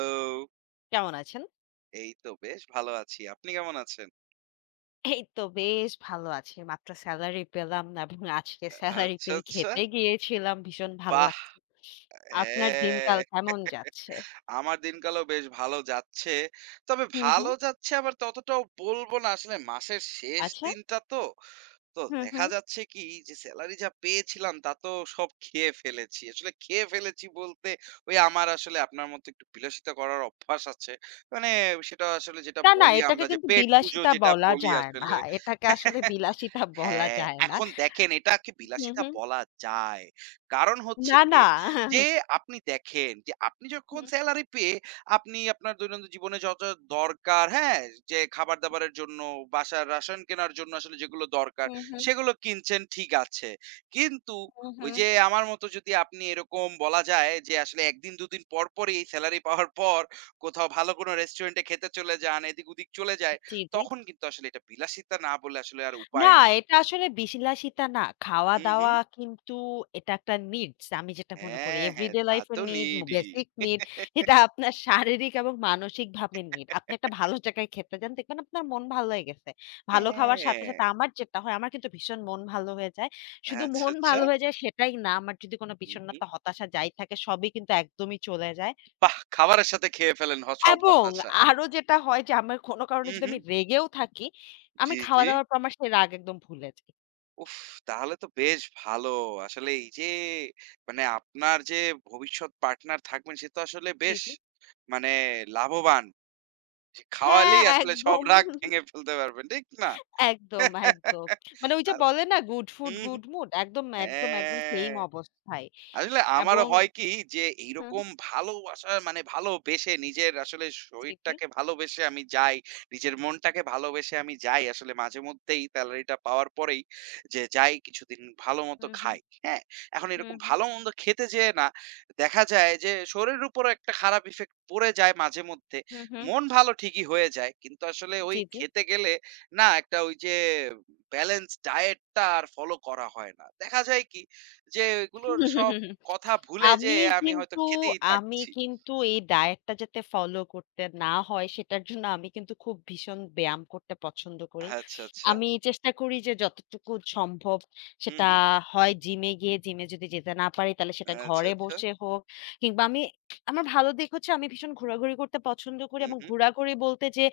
Hello! কেমন আছেন? এই তো বেশ ভালো আছি। আপনি কেমন আছেন? এই তো বেশ ভালো আছি। মাত্র সেলারি পেলাম এবং আজকে অ্যা সেলারি আচ্ছা, পেয়েই আচ্ছা? খেতে গিয়েছিলাম। ভীষণ ভালো বাহ! লাগছে। অ্যা আপনার হ্যাঁ, দিনকাল কেমন যাচ্ছে? আমার দিনকালও বেশ ভালো যাচ্ছে। তবে হু, ভালো হু। যাচ্ছে আবার ততটাও বলব না। আসলে মাসের শেষ আচ্ছা। দিনটা তো। তো হু, দেখা হু। যাচ্ছে কি যে, সেলারি যা পেয়েছিলাম তা তো সব খেয়ে ফেলেছি। আসলে খেয়ে ফেলেছি বলতে ওই আমার আসলে আপনার মতো একটু বিলাসিতা করার অভ্যাস আছে। মানে সেটা আসলে যেটা না, না বলি এটাকে আমরা যে কিন্তু পেট পুজো বিলাসিতা যেটা বলা বলি যায় না। আসলে। এটাকে আসলে বিলাসিতা বলা হ্যাঁ, যায় না। এখন দেখেন এটাকে হু, বিলাসিতা হু। বলা যায়। কারণ হচ্ছে না, না। গিয়ে যে আপনি দেখেন যে, আপনি যখন হুম। সেলারি পেয়ে আপনি আপনার দৈনন্দিন জীবনে যত দরকার হ্যাঁ? যে খাবার-দাবারের জন্য বাসায় রাসন কেনার জন্য আসলে যেগুলো দরকার। হুম, হুম। সেগুলো কিনছেন ঠিক আছে। কিন্তু হুম, ওই হুম। যে, আমার মত যদি আপনি এরকম বলা যায় যে আসলে ১ দিন ২ দিন পর, পরই সেলারি পাওয়ার পর কোথাও ভালো কোনো রেস্টুরেন্টে খেতে চলে যান, এদিক-ওদিক চলে যায় জি, জি। তখন কিন্তু আসলে এটা বিলাসিতা না বলে আসলে আর না, উপায় নেই। এটা আসলে বিলাসিতা না। হু, হু। খাওয়া-দাওয়া কিন্তু এটা একটা নিডস। আমি যেটা মনে করি হ্যাঁ, হ্যাঁ, এভরিডে তা লাইফ তো এর নিড, নিডই। বেসিক নিড এটা আপনার শারীরিক এবং মানসিক ভাবে নিড। আপনি একটা ভালো জায়গায় খেতে যান। দেখবেন আপনার মন ভালো হয়ে গেছে। ভালো খাওয়ার সাথে, হ্যাঁ। সাথে আমার যেটা হয় আমার কিন্তু ভীষণ মন ভালো হয়ে যায়। শুধু আচ্ছা, মন আচ্ছা। ভালো হয়ে যায় সেটাই না। আমার যদি কোনো উ হু। বিষণ্নতা হতাশা যাই থাকে সবই কিন্তু একদমই চলে যায় বাহ! খাবারের সাথে খেয়ে ফেলেন হ সব এবং হতাশা। আরো যেটা হয় যে আমার কোনো কারণে হু, যদি আমি হু। রেগেও থাকি আমি জি, জি। খাওয়া-দাওয়ার পর আমার সেই রাগ একদম ভুলে যাই। উফ! তাহলে তো বেশ ভালো। আসলে এই যে মানে আপনার যে ভবিষ্যৎ পার্টনার থাকবেন সে তো আসলে জি, বেশ জি। মানে লাভবান। যে হ্যাঁ খাওয়ালেই আসলে সব একদম। রাগ ভেঙে ফেলতে পারবেন, ঠিক না? একদম, একদম। মানে ওই যে আর বলে না গুড হু, ফুড, হু। গুড মুড একদম একদম একদম সেম হ্যাঁ। অবস্থায় আসলে আমারও এবং হয় কি যে হু, হু। এইরকম ভালোবাসা মানে ভালোবেসে নিজের আসলে জি, জি। শরীরটাকে ভালোবেসে আমি যাই, নিজের মনটাকে ভালোবেসে আমি যাই আসলে মাঝেমধ্যেই সেলারি টা পাওয়ার পরেই যে যাই কিছুদিন ভালো মতো হু, হু। খাই। হ্যাঁ এখন হুম, এরকম হুম। ভালো-মন্দ খেতে যেয়ে না, দেখা যায় যে শরীরের উপরও একটা খারাপ ইফেক্ট পড়ে যায় মাঝে মধ্যে। হু, হু। মন ভালো ঠিকই হয়ে যায়। কিন্তু আসলে ঐ জি, জি। খেতে গেলে না একটা ওই যে, বেলেন্স ডায়েটটা আর ফলো করা হয় না। দেখা যায় কি যে এগুলো সব কথা ভুলে আমি যেয়ে আমি হয়তো কিন্তু খেতেই আমি থাকছি। কিন্তু এই ডায়েটটা যাতে ফলো করতে না হয় সেটার জন্য আমি কিন্তু খুব ভীষণ ব্যায়াম করতে পছন্দ করি। আচ্ছা, আচ্ছা। আমি চেষ্টা করি যে যতটুকু সম্ভব হু, সেটা হু। হয় জিমে গিয়ে জিমে যদি যেতে না পারি তাহলে সেটা আচ্ছা, ঘরে আচ্ছা। বসে হোক কিংবা আমি আমার ভালো দিক হচ্ছে আমি ভীষণ ঘোরাঘুরি করতে পছন্দ করি হু, এবং হু। ঘোরাঘুরি বলতে যে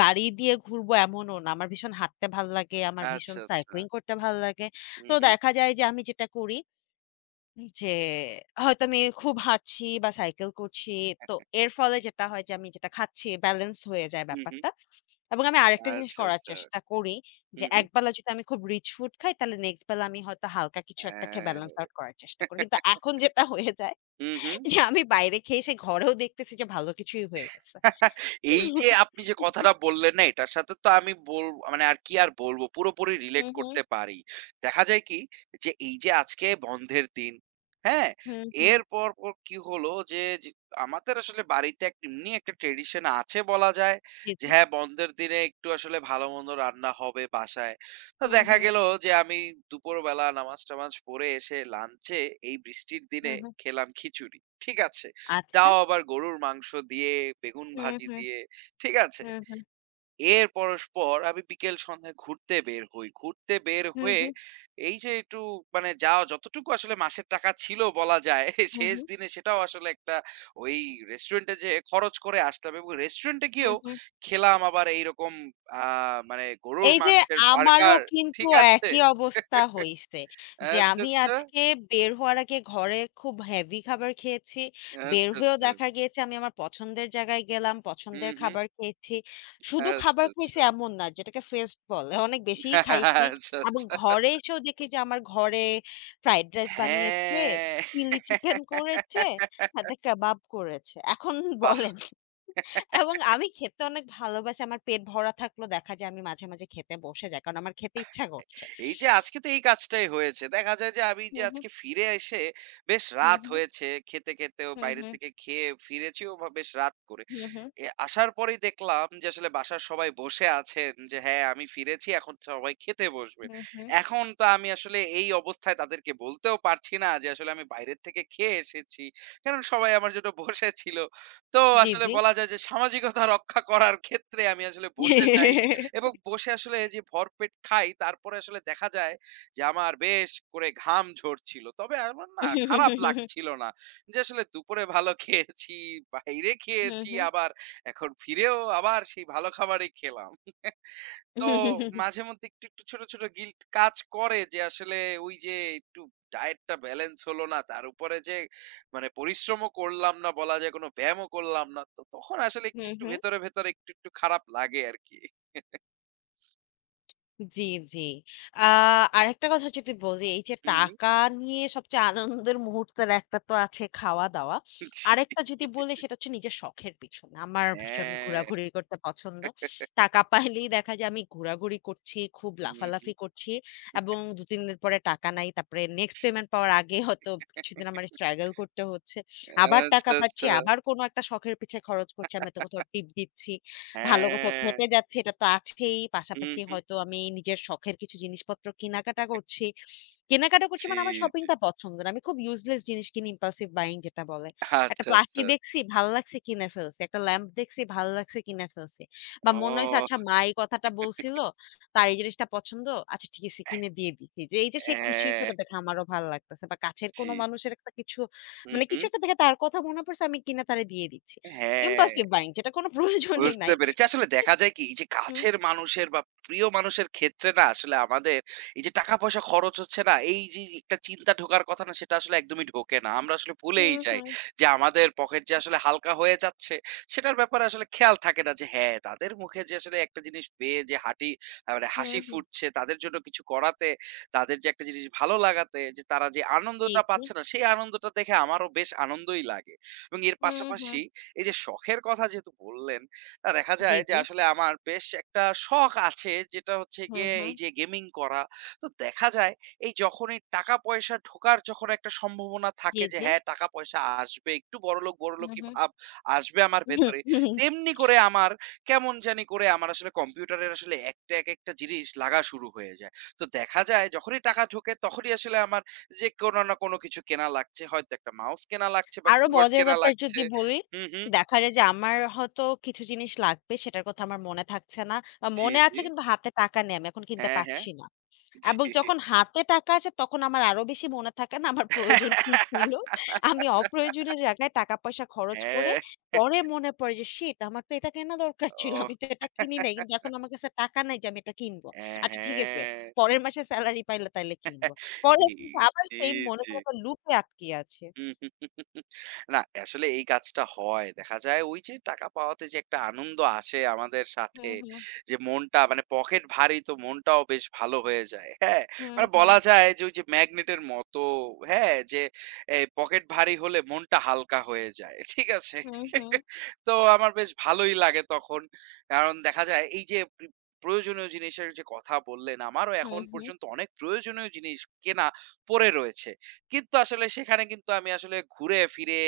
গাড়ি দিয়ে ঘুরবো এমনও না। আমার ভীষণ হাঁটতে ভাল লাগে। আমার ভীষণ আচ্ছা, সাইক্লিং আচ্ছা। করতে ভালো লাগে। হু, তো হু। দেখা যায় যে, আমি যেটা করি উম যে হয়তো আমি খুব হাঁটছি বা সাইকেল করছি। তো এর ফলে যেটা হয় যে, আমি যেটা খাচ্ছি বেলেন্স হয়ে যায় হু, হু। ব্যাপারটা। এবং আমি আরেকটা জিনিস আচ্ছা, করার আচ্ছা। চেষ্টা করি হু, যে, হু। একবেলা যদি আমি খুব রিচ ফুড খাই তাহলে নেক্সট বেলা আমি হয়তো হালকা কিছু একটা খেয়ে হ্যাঁ। বেলেন্স আউট করার চেষ্টা করি। কিন্তু এখন যেটা হয়ে যায় হু, হু। যে আমি বাইরে খেয়ে এসে ঘরেও দেখতেছি যে ভালো কিছুই হয়ে গেছে। এই যে আপনি যে কথাটা বললেন না এটার সাথে তো আমি বল আ মানে আরকি আর বলবো পুরোপুরি রিলেট হুম, হুম। করতে পারি। দেখা যায় কি যে এই যে আজকে বন্ধের দিন। হ্যাঁ, হুম, হুম। এর পরপর কি হলো যে, যে আমাদের আসলে বাড়িতে এক এমনি একটা ট্র্যাডিশন আছে বলা যায়। জি, যে জি। হ্যাঁ, বন্ধের দিনে একটু আসলে ভালো-মন্দ রান্না হবে বাসায়। তো হুম, দেখা হুম। গেল যে, আমি দুপুরবেলা নামাজ-টামাজ পড়ে এসে লাঞ্চে এই বৃষ্টির দিনে হুম, হুম। খেলাম খিচুড়ি। ঠিক আছে। আচ্ছা। তাও আবার গরুর মাংস দিয়ে বেগুন হুম, ভাজি হুম। দিয়ে, ঠিক আছে। হুম, হুম। এর পরস্পর আমি বিকেল সন্ধ্যায় ঘুরতে বের হই। ঘুরতে বের হু, হয়ে হু। এই যে একটু মানে যা যতটুকু আসলে মাসের টাকা ছিল বলা যায় হু, শেষ হু। দিনে সেটাও আসলে একটা ওই রেস্টুরেন্টে যেয়ে খরচ করে আসতে হবে এবং রেস্টুরেন্ট এ হুম, গিয়েও হুম। খেলাম আবার এইরকম আ মানে গরুর এই যে মাংসের আমারও বার্গার কিন্তু ঠিক আছে। একই অবস্থা হইছে যে আচ্ছা, আমি আচ্ছা। আজকে বের হওয়ার আগে ঘরের খুব হেভি খাবার খেয়েছি। বের আচ্ছা, হয়েও আচ্ছা। দেখা গিয়েছে আমি আমার পছন্দের জায়গায় গেলাম। হু, পছন্দের হু। খাবার খেয়েছি। শুধু আচ্ছা, খাবার আচ্ছা। খাইছি এমন না যেটাকে ফেস্ট বলে অনেক বেশিই খাইছি। আচ্ছা, এবং আচ্ছা। ঘরে এসেও দেখি যে আমার ঘরে ফ্রাইড রাইস বানিয়েছে, হ্যাঁ। চিলি চিকেন করেছে, সাথে কাবাব করেছে। এখন বাহ! বলেন। এবং আমি খেতে অনেক ভালোবাসি। আমার পেট ভরা থাকলে দেখা যায় আমি মাঝে, মাঝে খেতে বসে যাই। কারণ আমার খেতে ইচ্ছা করছে। এই যে আজকে তো এই কাজটাই হয়েছে। দেখা যায় যে আমি যে, হুম, হুম। আজকে ফিরে এসে বেশ হুম, রাত হুম। হয়েছে খেতে খেতেও হুম, বাইরে হুম। থেকে খেয়ে ফিরেছিও বা বেশ রাত করে। হুম, হুম। এ আসার পরেই দেখলাম যে আসলে বাসার সবাই বসে আছেন যে হ্যাঁ আমি ফিরেছি এখন সবাই খেতে বসবে। হু, হু। এখন তো আমি আসলে এই অবস্থায় তাদেরকে বলতেও পারছি না যে আসলে আমি বাইরের থেকে খেয়ে এসেছি। কারণ সবাই আমার জন্য বসে ছিল। তো জ্বী, আসলে জ্বী। বলা যায় যে, সামাজিকতা রক্ষা করার ক্ষেত্রে আমি আসলে বসে যাই এবং বসে আসলে এই যে ভরপেট খাই তারপরে আসলে দেখা যায় যে আমার বেশ করে ঘাম ঝরছিল। তবে আমার না খারাপ লাগছিল না। যে আসলে দুপুরে ভালো খেয়েছি, বাইরে হুম, খেয়েছি হুম। আবার এখন ফিরেও আবার সেই ভালো খাবারই খেলাম। তো মাঝে মধ্যে একটু, একটু ছোট, ছোট গিল্ট কাজ করে যে আসলে ওই যে একটু ডায়েটটা বেলেন্স হল না। তার উপরে যে মানে পরিশ্রমও করলাম না বলা যায় কোনো ব্যায়ামও করলাম না। তো তখন আসলে একটু, হুম, একটু হুম। ভেতরে, ভেতরে একটু, একটু খারাপ লাগে আরকি। জ্বি, জ্বি। আহ আরেকটা কথা যদি বলি এই যে হু, হু। টাকা নিয়ে সবচেয়ে আনন্দের মুহূর্তের একটা তো আছে খাওয়া-দাওয়া। জ্বি। আরেকটা যদি বলি সেটা হচ্ছে নিজের শখের পিছনে। আমার ভীষণ অ্যা ঘুরাঘুরি করতে পছন্দ। টাকা পাইলেই দেখা যায় আমি ঘোরাঘুরি করছি, খুব উম হুম। লাফালাফি করছি। এবং ২-৩ দিন পরে টাকা নাই। তারপরে নেক্সট পেমেন্ট পাওয়ার আগে হয়তো কিছুদিন আমার স্ট্রাগল করতে হচ্ছে। আবার টাকা আচ্ছা, পাচ্ছি, আচ্ছা। আবার কোন একটা শখের পিছে খরচ করছে। আমি হয়তো কোথাও টিপ দিচ্ছি। ভালো কোথাও হ্যাঁ। খেতে যাচ্ছি এটা তো আছেই হু, পাশাপাশি হু। হয়তো আমি নিজের শখের কিছু জিনিসপত্র কিনাকাটা করছি। কেনাকাটা করছি জ্বি, মানে আমার জ্বি। শপিংটা পছন্দের। আমি খুব ইউজলেস জিনিস কিনি impulsive buying যেটা বলে। একটা আচ্ছা, প্লাকি আচ্ছা। দেখছি, ভাল্লাগছে কিনে ফেলছি। একটা ল্যাম্প দেখছি ভাল্লাগছে কিনে ফেলছি। বা মনে হইছে অহ আচ্ছা মা এই কথাটা বলছিল তার এই জিনিসটা পছন্দ। আচ্ছা ঠিক আছে কিনে দিয়ে দিছি। এই যে সে খুশি হ্যাঁ। হইছে দেখে আমারও ভাল লাগতেছে। বা কাছের কোন জ্বি। মানুষের একটা কিছু হু, মানে কিছু হু। একটা দেখে তার কথা মনে পড়ছে আমি কিনে তারে দিয়ে দিচ্ছি। হ্যাঁ। impulsive buying যেটা কোন প্রয়োজনই বুঝতে নাই। পেরেছি। আসলে দেখা যায় কি এই যে হুহ। কাছের মানুষের বা প্রিয় মানুষের ক্ষেত্রে না আসলে আমাদের এই যে টাকা পয়সা খরচ হচ্ছে না এই যি যি একটা চিন্তা ঢোকার কথা না সেটা আসলে একদমই ঢোকে না। আমরা আসলে হু, ভুলেই যাই হু। যে আমাদের পকেট যে আসলে হালকা হয়ে যাচ্ছে সেটার ব্যাপারে আসলে খেয়াল থাকে না যে হ্যাঁ তাদের মুখে যে আসলে একটা জিনিস পেয়ে যে হাটি আ মানে হু, হাসি হু। ফুটছে তাদের জন্য কিছু করাতে, তাদের যে একটা জিনিস ভালো লাগাতে যে তারা যে জ্বী আনন্দটা জ্বী। পাচ্ছে না সেই আনন্দটা দেখে আমারও বেশ আনন্দই লাগে। এবং এর হুম, হুম। পাশাপাশি এই যে শখের কথা যেহেতু বললেন তা দেখা জ্বী, যায় যে জ্বী। আসলে আমার বেশ একটা শখ আছে যেটা হচ্ছে হু, গিয়ে এই হু। যে গেমিং করা। তো দেখা যায় এই যখনই টাকা পয়সা ঢোকার যখন একটা সম্ভাবনা জি, থাকে যে জি। হ্যাঁ টাকা পয়সা আসবে একটু বড়লোক হু, বড়োলোকই হু। ভাব আসবে আমার ভেতরে তেমনি করে আমার কেমন জানি করে আমার আসলে কম্পিউটারের আসলে ১ টা একেকটা জিনিস লাগা শুরু হয়ে যায়। তো দেখা যায় যখনই টাকা ঢোকে তখনই আসলে আমার যে কোন না কোন কিছু কেনা লাগছে, হয়তো ১ টা মাউস কেনা লাগছে বা আরো কিবোর্ড মজার কেনা ব্যাপার লাগছে। যদি বলি হু, হু। দেখা যায় যে আমার হয়তো কিছু জিনিস লাগবে সেটার কথা আমার মনে থাকছে না। বা জ্বি, মনে আছে জ্বি। কিন্তু হাতে টাকা নেই আমি এখন কিনতে হ্যাঁ, হ্যাঁ। পারছি না। এবং জ্বি। যখন হাতে টাকা আসে তখন আমার আরো বেশি মনে থাকে না আমার প্রয়োজন কি ছিল। আমি অপ্রয়োজনীয় জায়গায় টাকা পয়সা খরচ করে হ্যাঁ। পরে মনে পড়ে যে শিট আমার তো এটা কেনা দরকার ছিল। অহ আমি তো এটা কিনি নাই। কিন্তু এখন আমার কাছে টাকা নাই যে আমি এটা কিনব। এহ আচ্ছা ঠিক আছে, হ্যাঁ। পরের মাসে সেলারি পাইলে তাইলে কিনব। পরে এই কিন্তু আবার জ্বি, সেইম মনে জ্বি। করে আবার লুপে আটকিয়ে আছে। না আসলে এই কাজটা হয়। দেখা যায় ওই যে টাকা পাওয়াতে যে একটা আনন্দ আসে আমাদের হু, সাথে হু। যে মনটা মানে পকেট ভারী তো মনটাও বেশ ভালো হয়ে যায়। হ্যাঁ হুম, মানে হু। বলা যায় যে ওই যে ম্যাগনেটের মতো হ্যাঁ যে এই পকেট ভারী হলে মনটা হালকা হয়ে যায়। ঠিক আছে। হু, হু। তো আমার বেশ ভালোই লাগে তখন। কারণ দেখা যায় এই যে প প্রয়োজনীয় জিনিসের যে কথা বললেন আমারও হুম, এখন হুম। পর্যন্ত অনেক প্রয়োজনীয় জিনিস কেনা পড়ে রয়েছে। কিন্তু আসলে সেখানে কিন্তু আমি আসলে ঘুরে ফিরে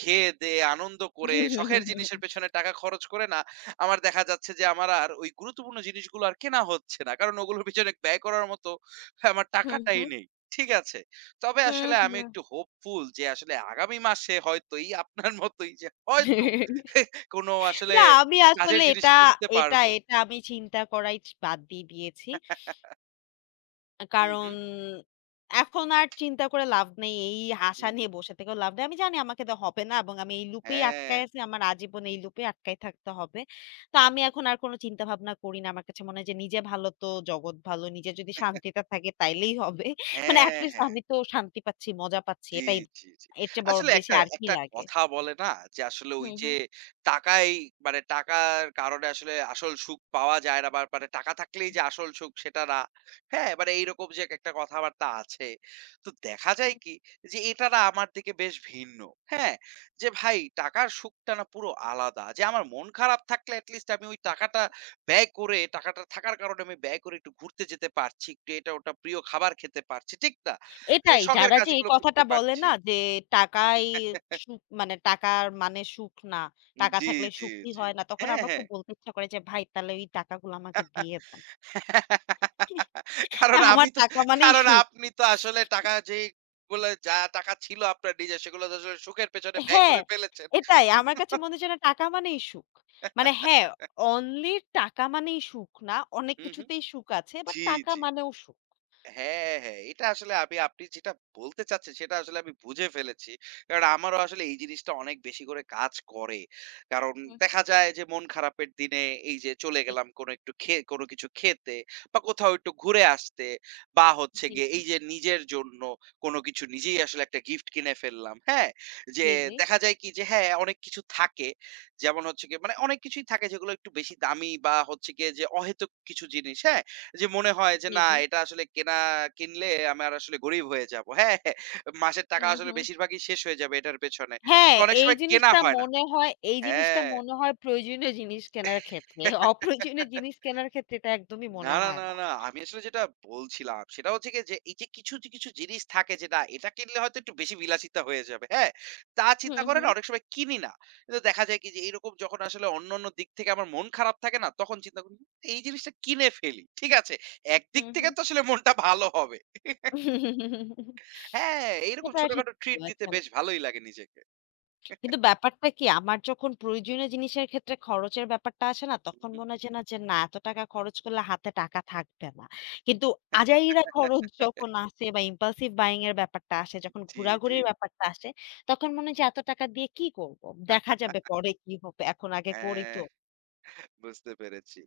খেয়ে-দেয়ে আনন্দ করে শখের জিনিসের পেছনে টাকা খরচ করে না আমার দেখা যাচ্ছে যে আমার আর ওই গুরুত্বপূর্ণ জিনিসগুলো আর কেনা হচ্ছে না। কারণ ওগুলোর পিছনে ব্যয় করার মত আমার হুহ, টাকাটাই হু। নেই। ঠিক আছে? তবে হু, আসলে আমি হু। একটু হোপফুল যে আসলে আগামী মাসে হয়তো এই আপনার মতই যে হয়তো এহ কোনো আসলে না আমি আসলে কাজের জিনিস এটা কিনতে এটা পারবো। এটা আমি চিন্তা করাই বাদ দিয়ে দিয়েছি। আ হু, কারণ, হু। এখন আর চিন্তা করে লাভ নেই। এই হু, আশা হু। নিয়ে বসে থেকেও লাভ নেই। আমি জানি আমাকে দে হবে না। এবং আমি এই লুপেই আটকায় হ্যাঁ। আছি। আমার আজীবন এই লুপেই আটকায় থাকতে হবে। তা আমি এখন আর কোন চিন্তা-ভাবনা করি না। আমার কাছে মনে হয় যে নিজে ভালো তো, জগৎ ভালো। নিজের যদি শান্তিটা থাকে তাইলেই হবে। মানে হ্যাঁ, এট-লিস্ট হ্যাঁ। আমি তো শান্তি পাচ্ছি, মজা পাচ্ছি। জ্বী, এটাই, জ্বী, জ্বী। এর চেয়ে আসলে বেশি একটা আর কি একটা লাগে? কথা বলে না? যে আসলে ওই হুম, যে হুম। টাকাই মানে, টাকার কারণে আসলে আসল সুখ পাওয়া যায় না, বা মানে টাকা থাকলেই হু। যে আসল সুখ, সেটা না। হ্যাঁ, মানে এইরকম যে এক একটা কথাবার্তা আছে। তো দেখা যায় হু। কি যে, এটা না আমার দিকে বেশ ভিন্ন। হ্যাঁ? যে ভাই, টাকার সুখটা না পুরো আলাদা যে আমার মন খারাপ থাকলে এট লিস্ট আমি ওই টাকাটা ব্যয় করে টাকাটা থাকার কারণে আমি ব্যয় করে একটু ঘুরতে যেতে পারছি। একটু এটা ওটা প্রিয় খাবার খেতে পারছি, ঠিক না? যে এটাই। শখের যারা যে এই কাজগুলো করতে কথাটা বলে পারছি। না যে, "টাকাই সুখ মানে টাকার মানে সুখ না। টাকা জ্বী, থাকলে জ্বী, সুখী জ্বী। হয় না।" তখন হ্যাঁ, আমার হ্যাঁ। খুব বলতে ইচ্ছা করে যে, "ভাই তাহলে ওই টাকাগুলো আমাকে দিয়ে দেন।" কারণ আমার আমি তো, টাকা মানেই কারণ সুখ। আপনি তো আসলে টাকা যেগুলো যা টাকা ছিল আপনার নিজের, সেগুলো তো আসলে সুখের পেছনে ব্যয় হ্যাঁ, করে ফেলেছেন। এটাই আমার কাছে মনে হয় যেন, টাকা মানেই সুখ। মানে হ্যাঁ, অনলি টাকা মানেই সুখ না, অনেক হু, হু। কিছুতেই সুখ আছে। বাট, জ্বী, টাকা জ্বী। মানেও সুখ। হ্যাঁ, হ্যাঁ। এটা আসলে আমি আপনি যেটা বলতে চাচ্ছেন সেটা আসলে আমি বুঝে ফেলেছি। কারণ আমারও আসলে এই জিনিসটা অনেক বেশি করে কাজ করে। কারণ হু, হু। দেখা যায় যে মন খারাপের দিনে, এই যে চলে জ্বী। গেলাম কোনো একটু খে কোনো কিছু খেতে বা কোথাও একটু ঘুরে আসতে, বা হচ্ছে জ্বী, গিয়ে জ্বী। এই যে নিজের জন্য কোন কিছু নিজেই আসলে একটা গিফট কিনে ফেললাম। হ্যাঁ? যে জ্বী, জ্বী। দেখা যায় কি যে হ্যাঁ, অনেক কিছু থাকে। যেমন হচ্ছে গিয়ে, মানে অনেক কিছুই থাকে যেগুলো একটু বেশি দামি বা হচ্ছে গিয়ে যে অহেতুক কিছু জিনিস, হ্যাঁ? যে মনে হয় যে জ্বী, না জ্বী। এটা আসলে কেনা কিনলে, আমি আর আসলে গরিব হয়ে যাবো। হ্যাঁ, মাসের টাকা হুম, আসলে হুম। বেশিরভাগই শেষ হয়ে যাবে, এটার পেছনে। হ্যাঁ, তো, অনেক এই সময় কেনা জিনিসটা হয় না। মনে হয় এই জিনিসটা হ্যাঁ। মনে হয় প্রয়োজনীয় জিনিস, কেনার ক্ষেত্রে অপ্রয়োজনীয় জিনিস কেনার ক্ষেত্রে এটা একদমই না, মনে না, হয় না, না। না আমি আসলে যেটা বলছিলাম, সেটা হচ্ছে গিয়ে যে এই যে কিছু, কিছু জিনিস থাকে যে না এটা কিনলে হয়তো একটু বেশি বিলাসিতা হয়ে যাবে। হ্যাঁ? তা হু, চিন্তা করে না হু। অনেক সময় কিনি না। কিন্তু দেখা যায় কি যে এইরকম যখন আসলে অন্যান্য দিক থেকে আমার মন খারাপ থাকে না, তখন চিন্তা করি এই জিনিসটা কিনে ফেলি। ঠিক আছে? একদিক হুম, থেকে হুম। তো আসলে মনটা ভালো হবে। হ্যাঁ, এই রকম এটা ঠিক ছোটখাটো ট্রিট দিতে বলেছেন। বেশ ভালোই লাগে নিজেকে। কিন্তু ব্যাপারটা কি, আমার যখন প্রয়োজনীয় জিনিসের ক্ষেত্রে খরচের ব্যাপারটা আসে না? তখন উহু। মনে হয়েছে যে না এত টাকা খরচ করলে হাতে টাকা থাকবে না। কিন্তু আজাইরা খরচ যখন আসে, বা ইমপালসিভ বায়িং এর ব্যাপারটা আসে, যখন জ্বী, জ্বী। ঘোরাঘুরির ব্যাপারটা আসে, তখন মনে হয় যে এত টাকা দিয়ে কি করবো? দেখা যাবে পরে কি হবে, এখন আগে করি তো। হ্যাঁ। বুঝতে পেরেছি।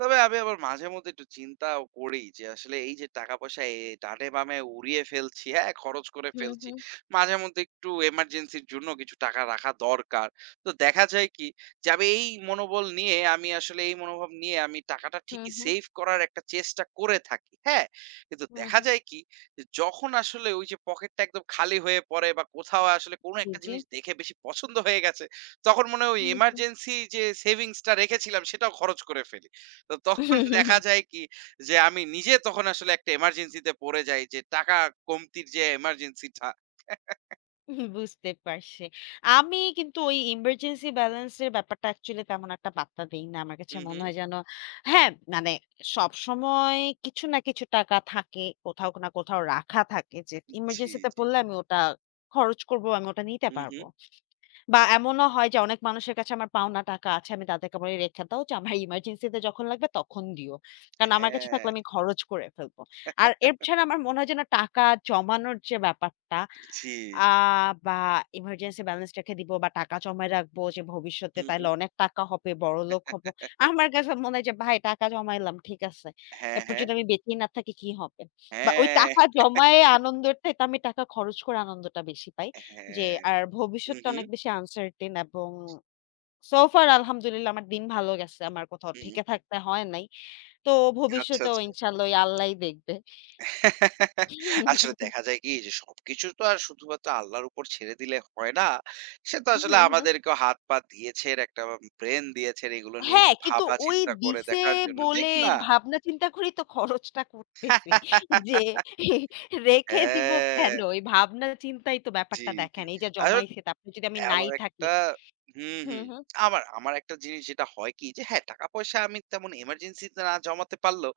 তবে আমি আবার মাঝে মধ্যে একটু চিন্তাও করি যে আসলে এই যে টাকা-পয়সা অ্যা ডানে-বামে উড়িয়ে ফেলছি। হ্যাঁ খরচ করে হুম, ফেলছি। হুম। মাঝেমধ্যে একটু এমার্জেন্সির জন্য কিছু টাকা রাখা দরকার। তো দেখা যায় কি যে আমি এই মনোবল নিয়ে, আমি আসলে এই মনোভাব নিয়ে আমি টাকাটা হু, ঠিকই হু। সেভ করার একটা চেষ্টা করে থাকি। হ্যাঁ? কিন্তু হুম, দেখা হুম। যায় কি যে যখন আসলে ওই যে পকেটটা একদম খালি হয়ে পড়ে বা কোথাও আসলে কোন জ্বী, একটা জ্বী। জিনিস দেখে বেশি পছন্দ হয়ে গেছে, তখন মনে হয়, ওই হু, হু। এমার্জেন্সি যে সেভিংস টা রেখেছিলাম, সেটাও খরচ করে ফেলি। তো তখন দেখা যায় কি যে আমি নিজে তখন আসলে একটা এমার্জেন্সি তে পড়ে যাই যে টাকা কমতির যে এমার্জেন্সি টা। বুঝতে পারছি। আমি কিন্তু ওই ইমার্জেন্সি ব্যালেন্স এর ব্যাপারটা অ্যাকচুয়ালি তেমন একটা পাত্তা দেই না। আমার কাছে হু, মনে হু। হয় যেন হ্যাঁ, মানে সবসময় কিছু না কিছু টাকা থাকে। কোথাও না, কোথাও রাখা থাকে। যে জ্বী, এমার্জেন্সিতে জ্বী। পড়লে আমি ওটা খরচ করবো, আমি ওটা নিতে হু, পারবো হু। বা এমনও হয় যে অনেক মানুষের কাছে আমার পাওনা টাকা আছে, আমি তাদেরকে বলি রেখে দাও। যে আমার এমার্জেন্সি -তে যখন লাগবে তখন দিও। অ্যা কারণ আমার কাছে থাকলে হ্যাঁ। আমি খরচ করে ফেলবো। আর এছাড়া আমার মনে হয় যেন টাকা জমানোর যে ব্যাপারটা, জ্বী। আ বা এমার্জেন্সি ব্যালেন্স রেখে দিবো বা টাকা জমায় রাখবো। যে ভবিষ্যতে হু, হু। তাইলে অনেক টাকা হবে, বড়লোক হব। আমার কাছে মনে হয় যে ভাই টাকা জমাইলাম, ঠিক আছে। হ্যাঁ, এরপর হ্যাঁ। যদি আমি বেঁচেই না থাকি কি হবে? বা ওই হ্যাঁ। টাকা জমায়ে আনন্দের তো আমি টাকা খরচ করে আনন্দটা বেশি পাই। যে হ্যাঁ, আর হু, ভবিষ্যৎ-টা হু। অনেক বেশি আনসার্টেন এবং সো ফার আলহামদুলিল্লাহ, আমার দিন ভাল গেছে। আমার কোথাও হুম। ঠেকে থাকতে হয় নাই। তো আচ্ছা, ভবিষ্যতেও আচ্ছা। ইনশাল্লাহ ওই আল্লাহই দেখবে। আসলে দেখা যায় কি যে সবকিছু তো আর শুধুমাত্র আল্লাহর উপর ছেড়ে দিলে হয় না। সে তো উহু, আসলে হু। আমাদেরকেও হাত-পা দিয়েছে, একটা ব্রেইন দিয়েছে। এগুলো নিয়ে হ্যাঁ, একটু কিন্তু ওই ভাবা-চিন্তা করে দিছে দেখার জন্য। বলে, ঠিক এই না? ভাবনা চিন্তা করেই তো খরচটা করতেছে। যে অ্যা রেখে দিবো হ্যাঁ। কেন? এই ভাবনা চিন্তাই তো জ্বী, ব্যাপারটা জ্বী। দেখায় না। এই যে [unintelligible] অ্যা জমাইছে তারপর যদি আমি নাই আবার থাকি। একটা হুম, হুম, হুম, হুম। আমার আমার একটা জিনিস যেটা হয় কি, যে হ্যাঁ, টাকা পয়সা আমি তেমন এমার্জেন্সি তে না জমাতে পারলেও,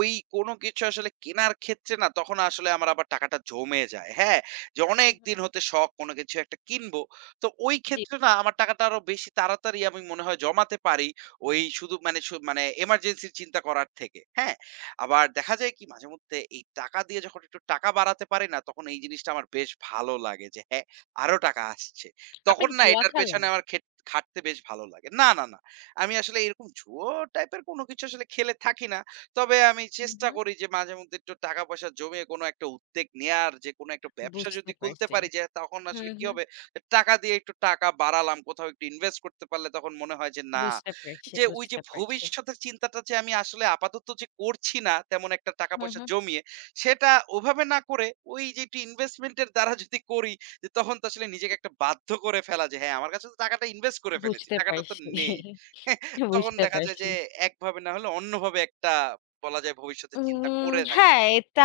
ওই কোন কিছু আসলে কেনার ক্ষেত্রে না, তখন আসলে আমার আবার টাকাটা জমে যায়। হ্যাঁ? যে হুম, হু। অনেকদিন হতে শখ কোন কিছু একটা কিনবো। তো ওই জ্বী। ক্ষেত্রে না আমার টাকাটা আরও বেশি তাড়াতাড়ি আমি মনে হয় জমাতে পারি। ওই শুধু মানে শু মানে এমার্জেন্সি -র চিন্তা করার থেকে। হ্যাঁ? আবার দেখা যায় কি মাঝে-মধ্যে এই টাকা দিয়ে যখন একটু টাকা বাড়াতে পারে না, তখন এই জিনিসটা আমার বেশ ভালো লাগে। যে হ্যাঁ, আরো টাকা আসছে। আপনি তখন কি না জুয়া এটার খেলেন? পেছনে আমার খেট খাটতে বেশ ভালো লাগে। না, না, না। আমি আসলে এরকম জুয়ো টাইপের কোনো কিছু আসলে খেলে থাকি না। তবে আমি হু, চেষ্টা হু। করি যে মাঝে মধ্যে একটু টাকা-পয়সা জমিয়ে, কোন একটা উদ্বেগ নেওয়ার যে কোন একটা ব্যবসা বুঝতে যদি খুলতে পারছি। পারি। যে তখন আসলে হুম, কি হুম। হবে, এ টাকা দিয়ে একটু টাকা বাড়ালাম, কোথাও একটু ইনভেস্ট করতে পারলে তখন মনে হয় যে না। বুঝতে পারছি, যে ওই যে বুঝতে পারছি। ভবিষ্যতের চিন্তাটা যে আমি আসলে আপাতত যে করছি না তেমন একটা হুম, টাকা-পয়সা হুম। জমিয়ে। সেটা ওভাবে না করে ওই যে একটু ইনভেস্টমেন্ট এর দ্বারা যদি করি, তখন তো আসলে নিজেকে একটা বাধ্য করে ফেলা। যে হ্যাঁ, আমার কাছে তো টাকাটা ইনভেস্ট করে ফেলেছি, বুঝতে টাকাটা তো পারছি নেই। তখন বুঝতে দেখা যায় পারছি। যে একভাবে না হলে অন্যভাবে একটা বলা যায় ভবিষ্যতের চিন্তা উম করে থাকি। হ্যাঁ, এটা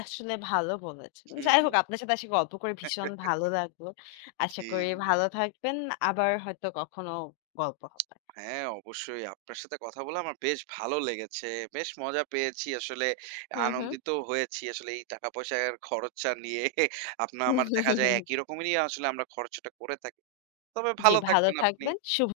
আসলে ভালো বলেছেন। হু, যাই হোক হু। আপনার সাথে আসি গল্প করে ভীষণ ভালো লাগলো। আশা জ্বী, করি জ্বী। ভালো থাকবেন। আবার হয়তো কখনো গল্প হবে। হ্যাঁ, অবশ্যই আপনার সাথে কথা বলে আমার বেশ ভালো লেগেছে। বেশ মজা পেয়েছি আসলে। হুম, হুম। আনন্দিত হয়েছি আসলে এই টাকা-পয়সার খরচা নিয়ে আপনার আমার দেখা যায় একই রকমেরই আসলে আমরা খরচাটা করে থাকি। তবে জ্বী, ভালো ভালো থাকবেন আপনি। থাকবেন, শুভ